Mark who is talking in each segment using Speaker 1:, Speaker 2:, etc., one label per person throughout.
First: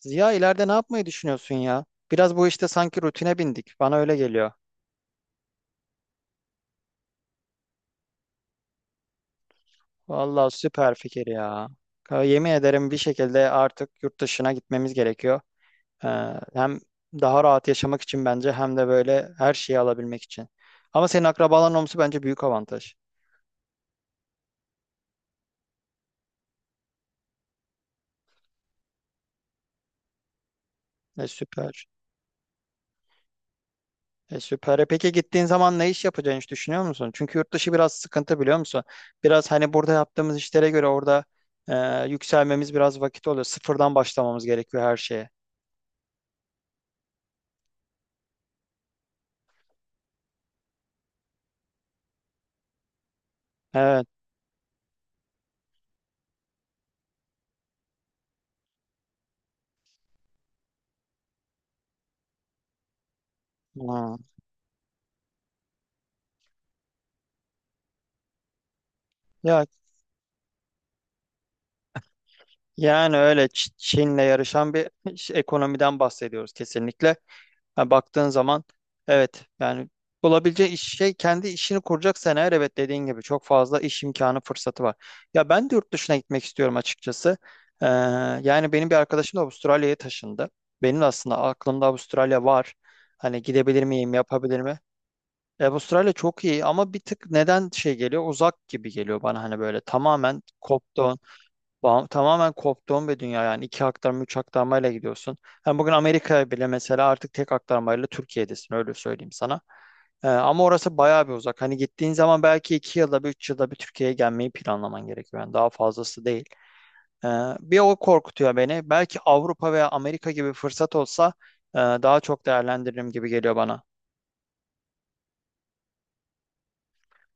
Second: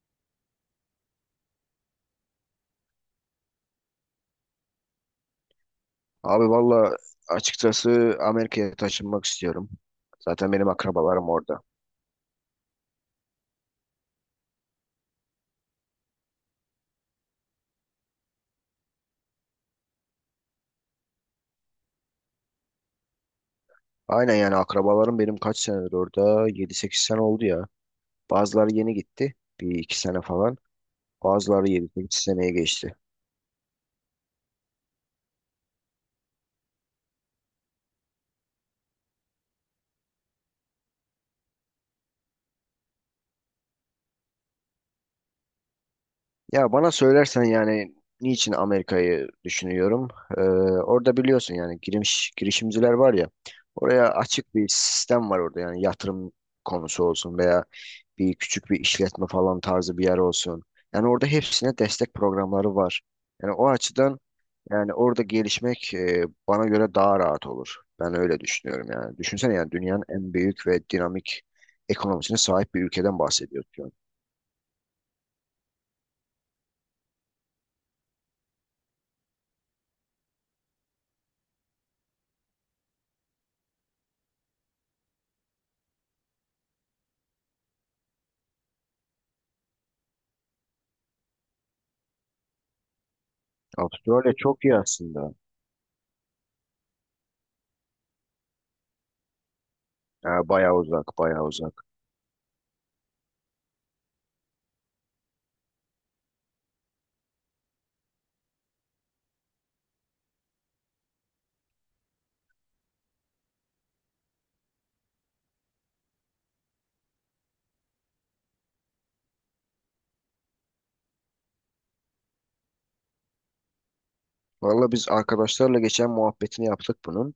Speaker 1: Ziya ileride ne yapmayı düşünüyorsun ya? Biraz bu işte sanki rutine bindik. Bana öyle geliyor.
Speaker 2: Abi valla açıkçası Amerika'ya taşınmak istiyorum.
Speaker 1: Vallahi
Speaker 2: Zaten benim
Speaker 1: süper fikir
Speaker 2: akrabalarım orada.
Speaker 1: ya. Yemin ederim bir şekilde artık yurt dışına gitmemiz gerekiyor. Ee, hem daha rahat yaşamak için bence hem de böyle her şeyi alabilmek için. Ama senin akrabaların olması bence büyük avantaj.
Speaker 2: Aynen yani akrabalarım benim kaç senedir orada? 7-8 sene oldu ya. Bazıları yeni gitti. Bir iki sene falan.
Speaker 1: E
Speaker 2: Bazıları
Speaker 1: süper.
Speaker 2: 7-8 seneye geçti.
Speaker 1: E süper. E peki gittiğin zaman ne iş yapacağını hiç düşünüyor musun? Çünkü yurt dışı biraz sıkıntı biliyor musun? Biraz hani burada yaptığımız işlere göre orada yükselmemiz biraz vakit oluyor. Sıfırdan başlamamız gerekiyor her şeye.
Speaker 2: Ya bana söylersen yani niçin Amerika'yı düşünüyorum? Ee, orada biliyorsun yani girişimciler var ya.
Speaker 1: Evet.
Speaker 2: Oraya açık bir sistem var orada yani yatırım konusu olsun veya bir küçük bir işletme falan tarzı bir yer olsun. Yani orada hepsine destek programları var. Yani o
Speaker 1: Ha.
Speaker 2: açıdan yani orada gelişmek bana göre daha rahat olur. Ben öyle düşünüyorum yani. Düşünsene
Speaker 1: Ya
Speaker 2: yani dünyanın en büyük ve dinamik ekonomisine sahip bir
Speaker 1: yani
Speaker 2: ülkeden
Speaker 1: öyle
Speaker 2: bahsediyoruz şu an.
Speaker 1: Çin'le yarışan bir ekonomiden bahsediyoruz kesinlikle. Ha, baktığın zaman evet yani bulabileceği iş, şey kendi işini kuracaksan eğer evet dediğin gibi çok fazla iş imkanı fırsatı var. Ya ben de yurt dışına gitmek istiyorum açıkçası. Ee, yani benim bir arkadaşım da Avustralya'ya taşındı. Benim de aslında aklımda Avustralya var. Hani gidebilir miyim,
Speaker 2: Avustralya
Speaker 1: yapabilir
Speaker 2: çok iyi
Speaker 1: mi?
Speaker 2: aslında.
Speaker 1: E, Avustralya çok iyi ama bir tık neden şey geliyor? Uzak gibi geliyor bana hani böyle tamamen
Speaker 2: Yani bayağı uzak,
Speaker 1: koptu.
Speaker 2: bayağı uzak.
Speaker 1: Tamamen koptuğum bir dünya yani iki aktarma üç aktarmayla gidiyorsun. Hem bugün Amerika'ya bile mesela artık tek aktarmayla Türkiye'desin öyle söyleyeyim sana. Ama orası bayağı bir uzak. Hani gittiğin zaman belki 2 yılda bir 3 yılda bir Türkiye'ye gelmeyi planlaman gerekiyor. Yani daha fazlası değil. Ee, bir o korkutuyor beni. Belki Avrupa veya Amerika gibi fırsat olsa daha çok değerlendiririm gibi geliyor bana.
Speaker 2: Valla biz arkadaşlarla geçen muhabbetini yaptık bunun.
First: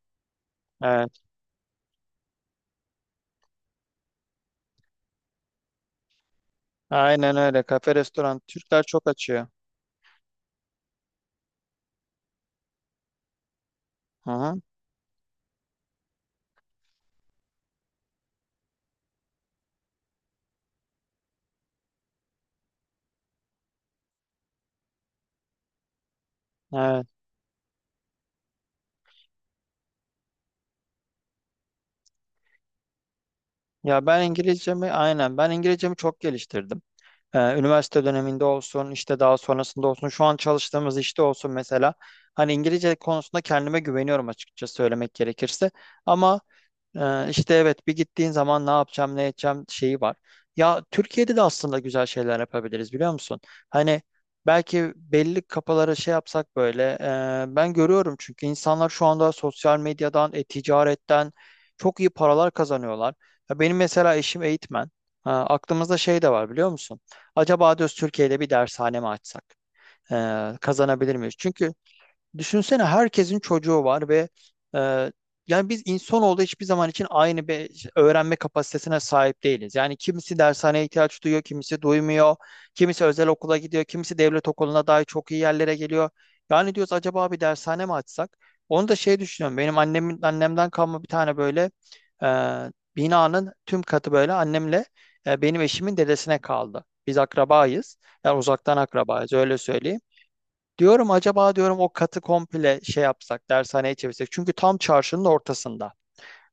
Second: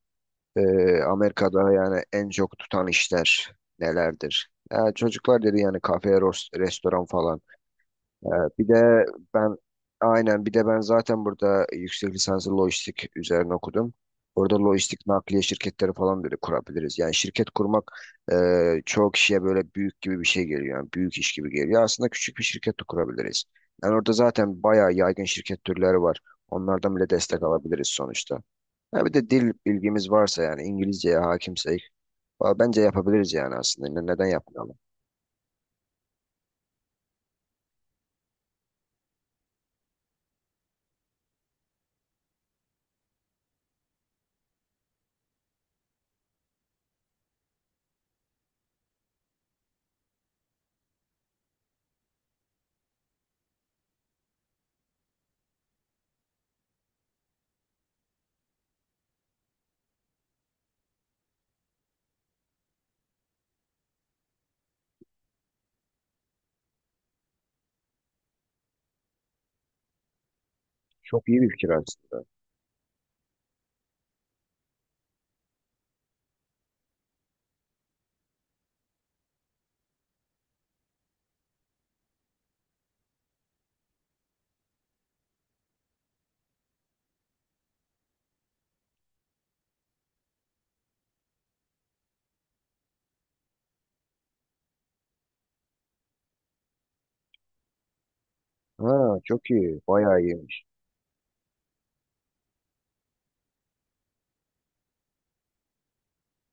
Speaker 1: Evet.
Speaker 2: Amerika'da yani en çok tutan işler nelerdir? Ya çocuklar dedi yani kafe, restoran
Speaker 1: Aynen
Speaker 2: falan.
Speaker 1: öyle. Kafe,
Speaker 2: Ee,
Speaker 1: restoran.
Speaker 2: bir
Speaker 1: Türkler
Speaker 2: de
Speaker 1: çok açıyor.
Speaker 2: ben aynen bir de ben zaten burada yüksek lisansı lojistik üzerine okudum.
Speaker 1: Hı
Speaker 2: Orada
Speaker 1: hı.
Speaker 2: lojistik nakliye şirketleri falan böyle kurabiliriz. Yani şirket kurmak e, çoğu kişiye böyle büyük gibi bir şey geliyor. Yani büyük iş gibi geliyor. Aslında küçük bir şirket de kurabiliriz. Yani orada zaten bayağı yaygın şirket türleri var. Onlardan
Speaker 1: Evet.
Speaker 2: bile destek alabiliriz sonuçta. Ha bir de dil bilgimiz varsa yani İngilizceye hakimsek valla bence yapabiliriz yani aslında.
Speaker 1: Ya
Speaker 2: Neden yapmayalım?
Speaker 1: Ben İngilizcemi çok geliştirdim. Üniversite döneminde olsun, işte daha sonrasında olsun, şu an çalıştığımız işte olsun mesela. Hani İngilizce konusunda kendime güveniyorum açıkça söylemek gerekirse. Ama işte evet bir gittiğin zaman ne yapacağım ne edeceğim şeyi var. Ya Türkiye'de de aslında güzel şeyler yapabiliriz biliyor musun? Hani belki belli kafalara şey yapsak böyle ben görüyorum çünkü insanlar şu anda sosyal medyadan, e-ticaretten çok iyi paralar kazanıyorlar. Ya benim mesela eşim eğitmen. Ha, aklımızda şey de var biliyor musun? Acaba diyoruz Türkiye'de bir dershane mi açsak? Kazanabilir
Speaker 2: Çok
Speaker 1: miyiz?
Speaker 2: iyi bir fikir
Speaker 1: Çünkü
Speaker 2: aslında.
Speaker 1: düşünsene herkesin çocuğu var ve e, yani biz insanoğlu hiçbir zaman için aynı bir öğrenme kapasitesine sahip değiliz. Yani kimisi dershaneye ihtiyaç duyuyor, kimisi duymuyor, kimisi özel okula gidiyor, kimisi devlet okuluna dahi çok iyi yerlere geliyor. Yani diyoruz acaba bir dershane mi açsak? Onu da şey düşünüyorum. Benim annemin annemden kalma bir tane böyle e, binanın tüm katı böyle annemle benim eşimin dedesine kaldı. Biz akrabayız. Yani uzaktan
Speaker 2: Ha
Speaker 1: akrabayız
Speaker 2: çok
Speaker 1: öyle
Speaker 2: iyi.
Speaker 1: söyleyeyim.
Speaker 2: Bayağı iyi.
Speaker 1: Diyorum acaba diyorum o katı komple şey yapsak, dershaneye çevirsek. Çünkü tam çarşının ortasında.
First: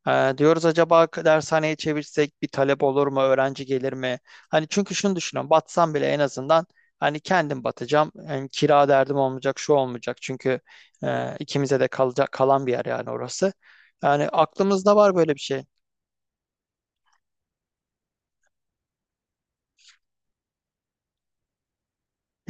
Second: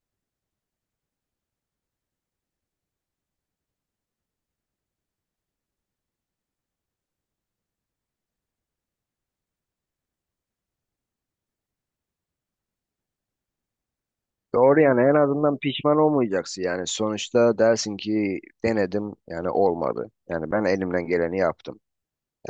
Speaker 1: Diyoruz acaba dershaneye çevirsek bir talep olur mu, öğrenci gelir mi? Hani çünkü şunu düşünüyorum, batsam bile en azından hani kendim batacağım. Yani kira derdim olmayacak, şu olmayacak. Çünkü ikimize de kalacak kalan bir yer yani orası. Yani
Speaker 2: Doğru
Speaker 1: aklımızda
Speaker 2: yani
Speaker 1: var
Speaker 2: en
Speaker 1: böyle bir
Speaker 2: azından
Speaker 1: şey.
Speaker 2: pişman olmayacaksın yani sonuçta dersin ki denedim yani olmadı. Yani ben elimden geleni yaptım.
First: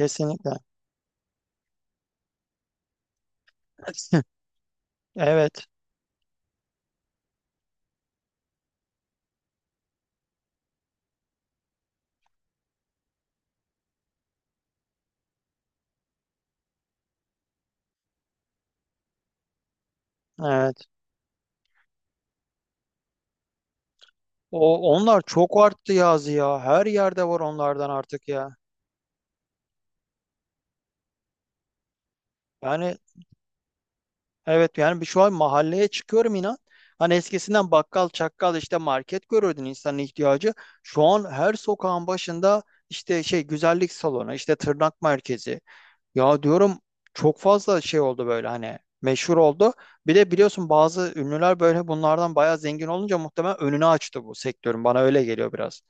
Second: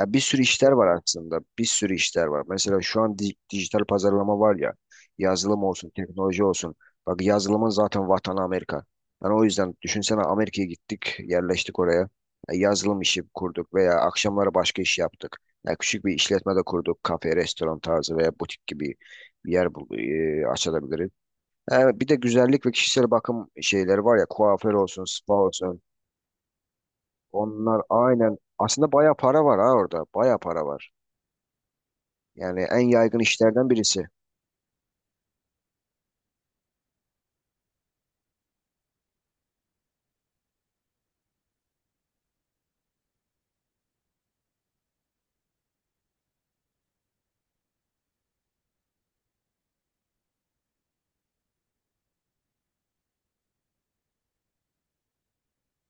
Speaker 2: Ya bir sürü işler var aslında bir sürü işler var. Mesela şu an dijital pazarlama var ya yazılım
Speaker 1: Evet,
Speaker 2: olsun teknoloji olsun. Bak yazılımın zaten vatanı Amerika. Yani o yüzden düşünsene Amerika'ya gittik yerleştik oraya. Ya yazılım işi kurduk veya akşamları başka iş yaptık. Ya küçük bir işletme de kurduk kafe restoran tarzı veya butik gibi bir yer
Speaker 1: evet.
Speaker 2: açabiliriz. Bir de güzellik ve kişisel bakım şeyleri var ya kuaför
Speaker 1: O
Speaker 2: olsun,
Speaker 1: onlar
Speaker 2: spa
Speaker 1: çok
Speaker 2: olsun.
Speaker 1: arttı yazı ya. Her yerde var
Speaker 2: Onlar
Speaker 1: onlardan artık
Speaker 2: aynen
Speaker 1: ya.
Speaker 2: aslında baya para var ha orada. Baya para var. Yani en
Speaker 1: Yani
Speaker 2: yaygın işlerden birisi.
Speaker 1: evet yani şu an mahalleye çıkıyorum inan. Hani eskisinden bakkal, çakkal işte market görürdün insanın ihtiyacı. Şu an her sokağın başında işte şey güzellik salonu, işte tırnak merkezi. Ya diyorum çok fazla şey oldu böyle hani meşhur oldu. Bir de biliyorsun bazı ünlüler böyle bunlardan bayağı zengin olunca muhtemelen önünü açtı bu sektörün. Bana öyle geliyor biraz.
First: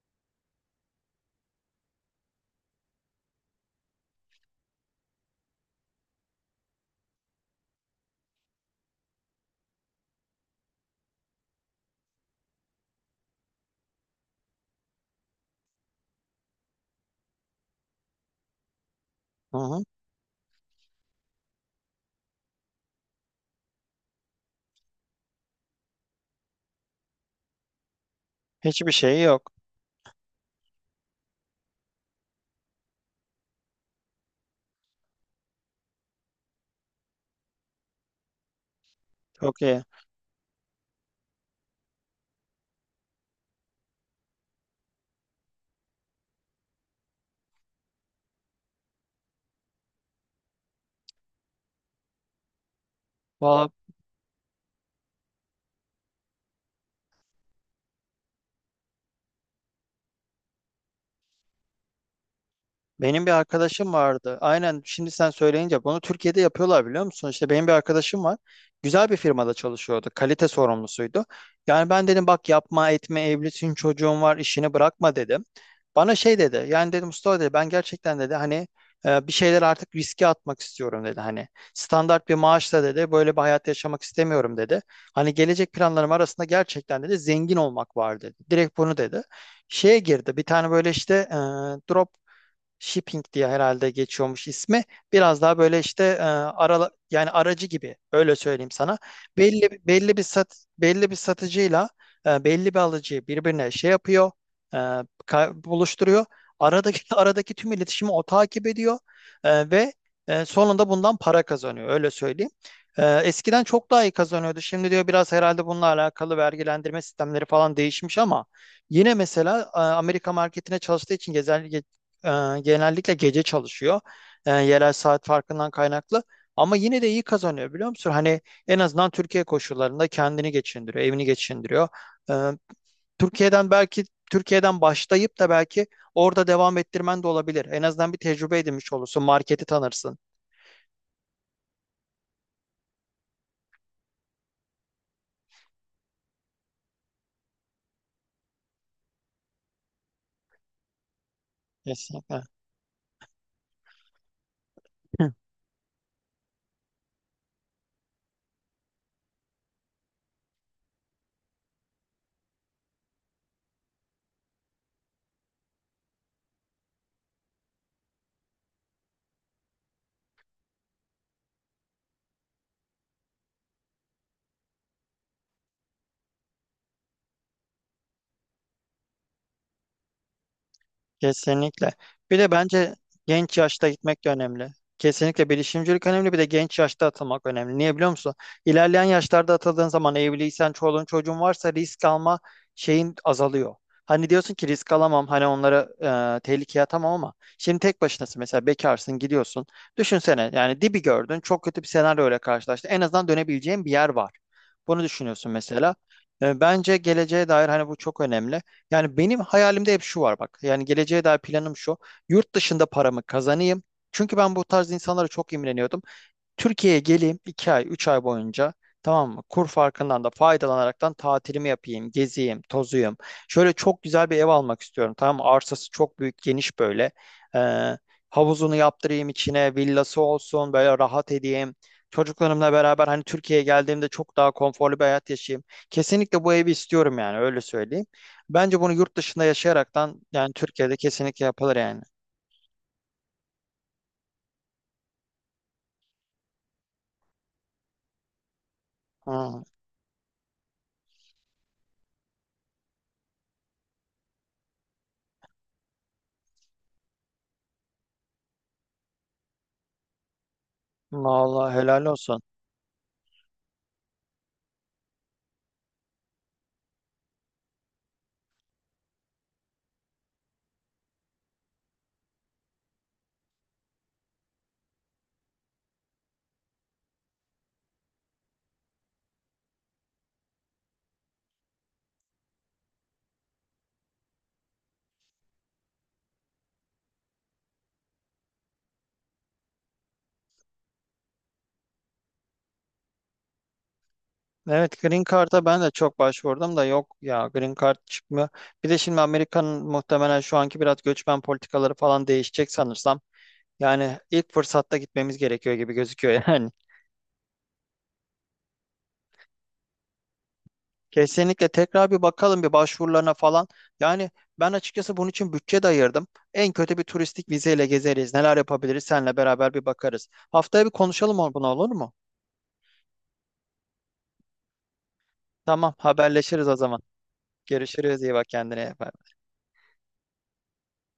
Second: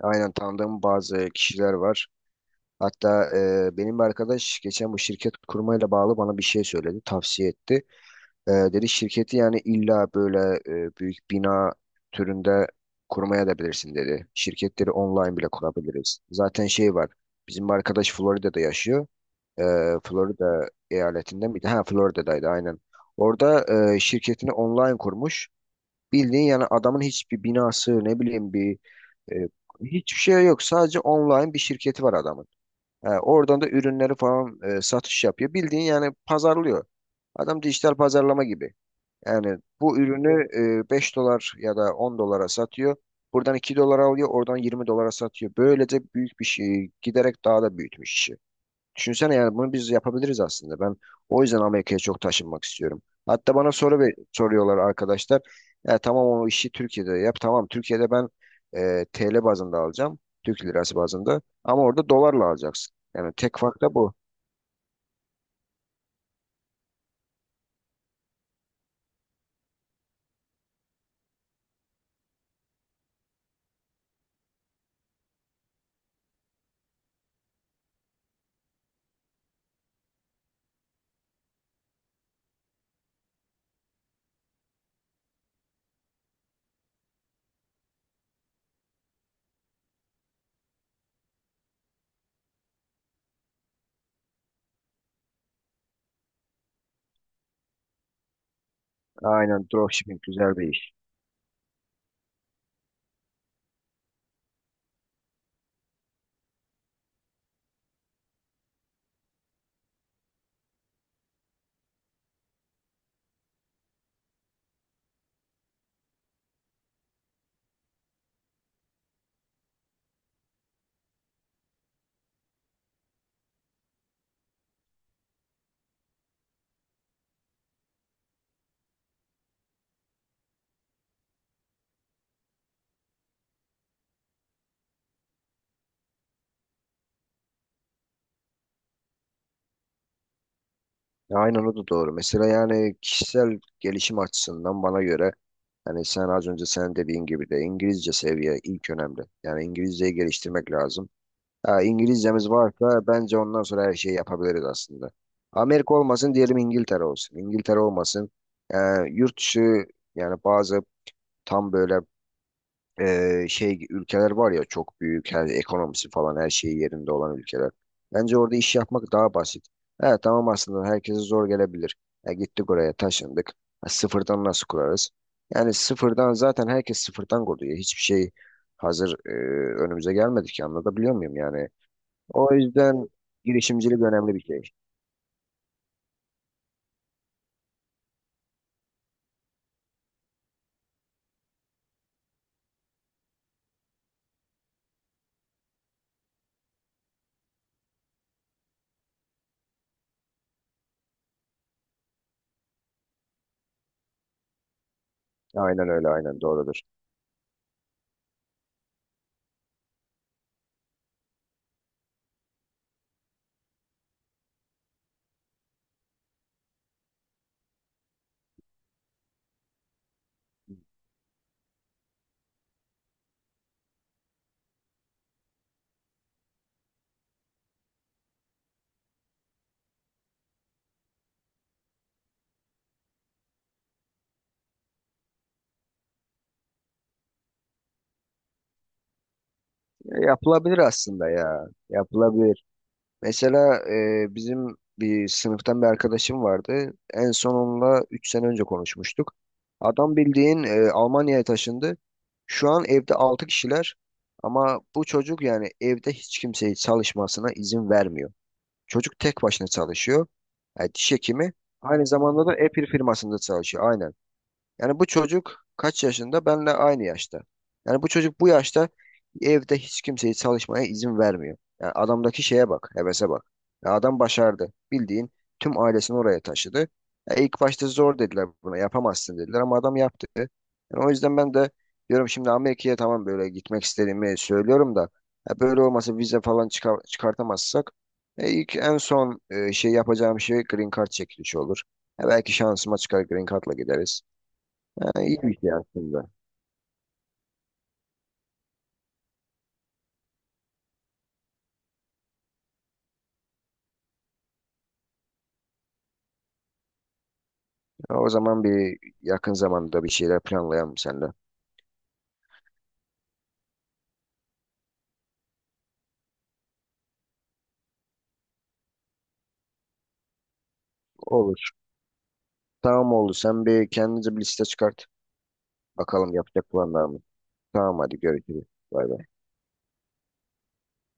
Speaker 2: Aynen tanıdığım bazı kişiler var. Hatta benim bir arkadaş geçen bu şirket kurmayla bağlı bana bir şey söyledi, tavsiye etti. Dedi şirketi yani illa böyle büyük bina türünde kurmaya da bilirsin dedi. Şirketleri online bile kurabiliriz. Zaten şey var. Bizim bir arkadaş Florida'da yaşıyor.
Speaker 1: Hı
Speaker 2: e,
Speaker 1: hı.
Speaker 2: Florida eyaletinde miydi? Ha Florida'daydı aynen. Orada şirketini online kurmuş. Bildiğin yani adamın hiçbir binası ne bileyim
Speaker 1: Hiçbir şeyi
Speaker 2: e,
Speaker 1: yok.
Speaker 2: hiçbir şey yok. Sadece online bir şirketi var adamın. Oradan da ürünleri falan satış yapıyor. Bildiğin yani pazarlıyor. Adam dijital pazarlama gibi. Yani
Speaker 1: Çok iyi.
Speaker 2: bu ürünü 5 dolar ya da 10 dolara satıyor. Buradan 2 dolara alıyor, oradan 20 dolara satıyor. Böylece büyük bir şey giderek daha da büyütmüş işi. Düşünsene yani bunu biz yapabiliriz aslında. Ben o yüzden Amerika'ya çok taşınmak istiyorum. Hatta
Speaker 1: Valla,
Speaker 2: bana soruyorlar arkadaşlar. Ya tamam o işi Türkiye'de yap. Tamam Türkiye'de ben TL bazında alacağım. Türk lirası bazında. Ama orada dolarla alacaksın.
Speaker 1: benim bir
Speaker 2: Yani tek fark
Speaker 1: arkadaşım
Speaker 2: da bu.
Speaker 1: vardı. Aynen şimdi sen söyleyince bunu Türkiye'de yapıyorlar biliyor musun? İşte benim bir arkadaşım var. Güzel bir firmada çalışıyordu. Kalite sorumlusuydu. Yani ben dedim bak yapma etme evlisin çocuğun var işini bırakma dedim. Bana şey dedi. Yani dedim Mustafa dedi ben gerçekten dedi hani bir şeyler artık riske atmak istiyorum dedi. Hani standart bir maaşla dedi böyle bir hayat yaşamak istemiyorum dedi. Hani gelecek planlarım arasında gerçekten dedi zengin olmak var dedi. Direkt bunu dedi şeye girdi. Bir tane böyle işte drop Shipping diye herhalde geçiyormuş ismi. Biraz daha böyle işte yani aracı gibi öyle söyleyeyim sana.
Speaker 2: Aynen
Speaker 1: Belli
Speaker 2: dropshipping güzel bir iş.
Speaker 1: Belli bir satıcıyla belli bir alıcıyı birbirine şey yapıyor, e, buluşturuyor. Aradaki aradaki tüm iletişimi o takip ediyor ve sonunda bundan para kazanıyor öyle söyleyeyim. E, eskiden çok daha iyi kazanıyordu. Şimdi diyor biraz herhalde bununla alakalı vergilendirme sistemleri falan değişmiş ama yine mesela Amerika marketine çalıştığı için gezer, ee, genellikle gece çalışıyor. Yerel saat farkından kaynaklı. Ama yine de iyi kazanıyor biliyor musun? Hani en azından Türkiye koşullarında kendini geçindiriyor, evini geçindiriyor. Ee, Türkiye'den belki Türkiye'den başlayıp da belki orada devam ettirmen de olabilir. En azından bir tecrübe edinmiş olursun, marketi tanırsın.
Speaker 2: Ya aynen o da doğru. Mesela yani kişisel gelişim açısından bana göre hani sen az önce sen dediğin gibi de İngilizce seviye ilk önemli. Yani İngilizceyi geliştirmek lazım. Ya
Speaker 1: Kesinlikle.
Speaker 2: İngilizcemiz varsa bence ondan sonra her şeyi yapabiliriz aslında. Amerika olmasın diyelim İngiltere olsun. İngiltere olmasın. Ee, yurt dışı yani bazı tam böyle şey ülkeler var ya çok büyük her ekonomisi falan her şeyi yerinde olan ülkeler. Bence orada iş yapmak daha basit. Evet tamam aslında herkese zor gelebilir. Ya gittik oraya taşındık. Ha, sıfırdan nasıl kurarız? Yani sıfırdan zaten herkes sıfırdan kuruyor. Hiçbir şey hazır önümüze gelmedi ki anlatabiliyor muyum yani?
Speaker 1: Kesinlikle. Bir de
Speaker 2: O
Speaker 1: bence
Speaker 2: yüzden
Speaker 1: genç yaşta
Speaker 2: girişimcilik
Speaker 1: gitmek de
Speaker 2: önemli bir şey.
Speaker 1: önemli. Kesinlikle bilişimcilik önemli bir de genç yaşta atılmak önemli. Niye biliyor musun? İlerleyen yaşlarda atıldığın zaman evliysen, çoluğun çocuğun varsa risk alma şeyin azalıyor. Hani diyorsun ki risk alamam, hani onları tehlikeye atamam ama şimdi tek başınasın mesela bekarsın gidiyorsun. Düşünsene yani dibi gördün çok kötü bir senaryo ile karşılaştın. En azından dönebileceğin bir yer var. Bunu düşünüyorsun
Speaker 2: Aynen
Speaker 1: mesela.
Speaker 2: öyle, aynen
Speaker 1: E,
Speaker 2: doğrudur.
Speaker 1: bence geleceğe dair hani bu çok önemli. Yani benim hayalimde hep şu var bak. Yani geleceğe dair planım şu. Yurt dışında paramı kazanayım. Çünkü ben bu tarz insanlara çok imreniyordum. Türkiye'ye geleyim 2 ay 3 ay boyunca tamam mı? Kur farkından da faydalanaraktan tatilimi yapayım, geziyim, tozuyum. Şöyle çok güzel bir ev almak istiyorum tamam mı? Arsası çok büyük, geniş böyle. Ee, havuzunu yaptırayım içine, villası olsun, böyle rahat edeyim. Çocuklarımla beraber hani Türkiye'ye geldiğimde çok daha konforlu bir hayat yaşayayım. Kesinlikle bu evi istiyorum yani öyle söyleyeyim. Bence bunu yurt dışında
Speaker 2: Ya,
Speaker 1: yaşayaraktan yani
Speaker 2: yapılabilir
Speaker 1: Türkiye'de
Speaker 2: aslında
Speaker 1: kesinlikle
Speaker 2: ya.
Speaker 1: yapılır yani.
Speaker 2: Yapılabilir. Mesela bizim bir sınıftan bir arkadaşım vardı. En son onunla 3 sene önce konuşmuştuk.
Speaker 1: Hı,
Speaker 2: Adam bildiğin Almanya'ya taşındı. Şu an evde 6 kişiler ama bu çocuk yani evde hiç kimseyi çalışmasına izin vermiyor. Çocuk tek başına çalışıyor. Yani diş hekimi.
Speaker 1: vallahi helal
Speaker 2: Aynı
Speaker 1: olsun.
Speaker 2: zamanda da Apple firmasında çalışıyor. Aynen. Yani bu çocuk kaç yaşında? Benle aynı yaşta. Yani bu çocuk bu yaşta evde hiç kimseyi çalışmaya izin vermiyor. Yani adamdaki şeye bak, hevese bak. Ya adam başardı. Bildiğin tüm ailesini oraya taşıdı. Ya ilk başta zor dediler buna, yapamazsın dediler ama adam yaptı. Yani o yüzden ben de diyorum şimdi Amerika'ya tamam böyle gitmek istediğimi söylüyorum da ya böyle olmasa vize falan çıkar, çıkartamazsak ilk en son şey yapacağım şey green card çekilişi olur. Ya belki şansıma çıkar green card'la gideriz.
Speaker 1: Evet,
Speaker 2: Ha,
Speaker 1: Green
Speaker 2: iyi bir
Speaker 1: Card'a
Speaker 2: şey
Speaker 1: ben de çok
Speaker 2: aslında.
Speaker 1: başvurdum da yok ya Green Card çıkmıyor. Bir de şimdi Amerika'nın muhtemelen şu anki biraz göçmen politikaları falan değişecek sanırsam. Yani ilk fırsatta gitmemiz gerekiyor gibi gözüküyor yani.
Speaker 2: Ha, o zaman bir yakın zamanda bir şeyler planlayalım seninle.
Speaker 1: Kesinlikle tekrar bir bakalım bir başvurularına falan. Yani ben açıkçası bunun için bütçe de ayırdım. En kötü bir turistik vizeyle gezeriz. Neler yapabiliriz seninle beraber bir bakarız. Haftaya bir konuşalım bunu
Speaker 2: Olur.
Speaker 1: olur mu?
Speaker 2: Tamam oldu. Sen bir kendinize bir liste çıkart.
Speaker 1: Tamam
Speaker 2: Bakalım
Speaker 1: haberleşiriz
Speaker 2: yapacak
Speaker 1: o zaman.
Speaker 2: planlar mı? Tamam hadi
Speaker 1: Görüşürüz iyi bak
Speaker 2: görüşürüz.
Speaker 1: kendine.
Speaker 2: Bay bay.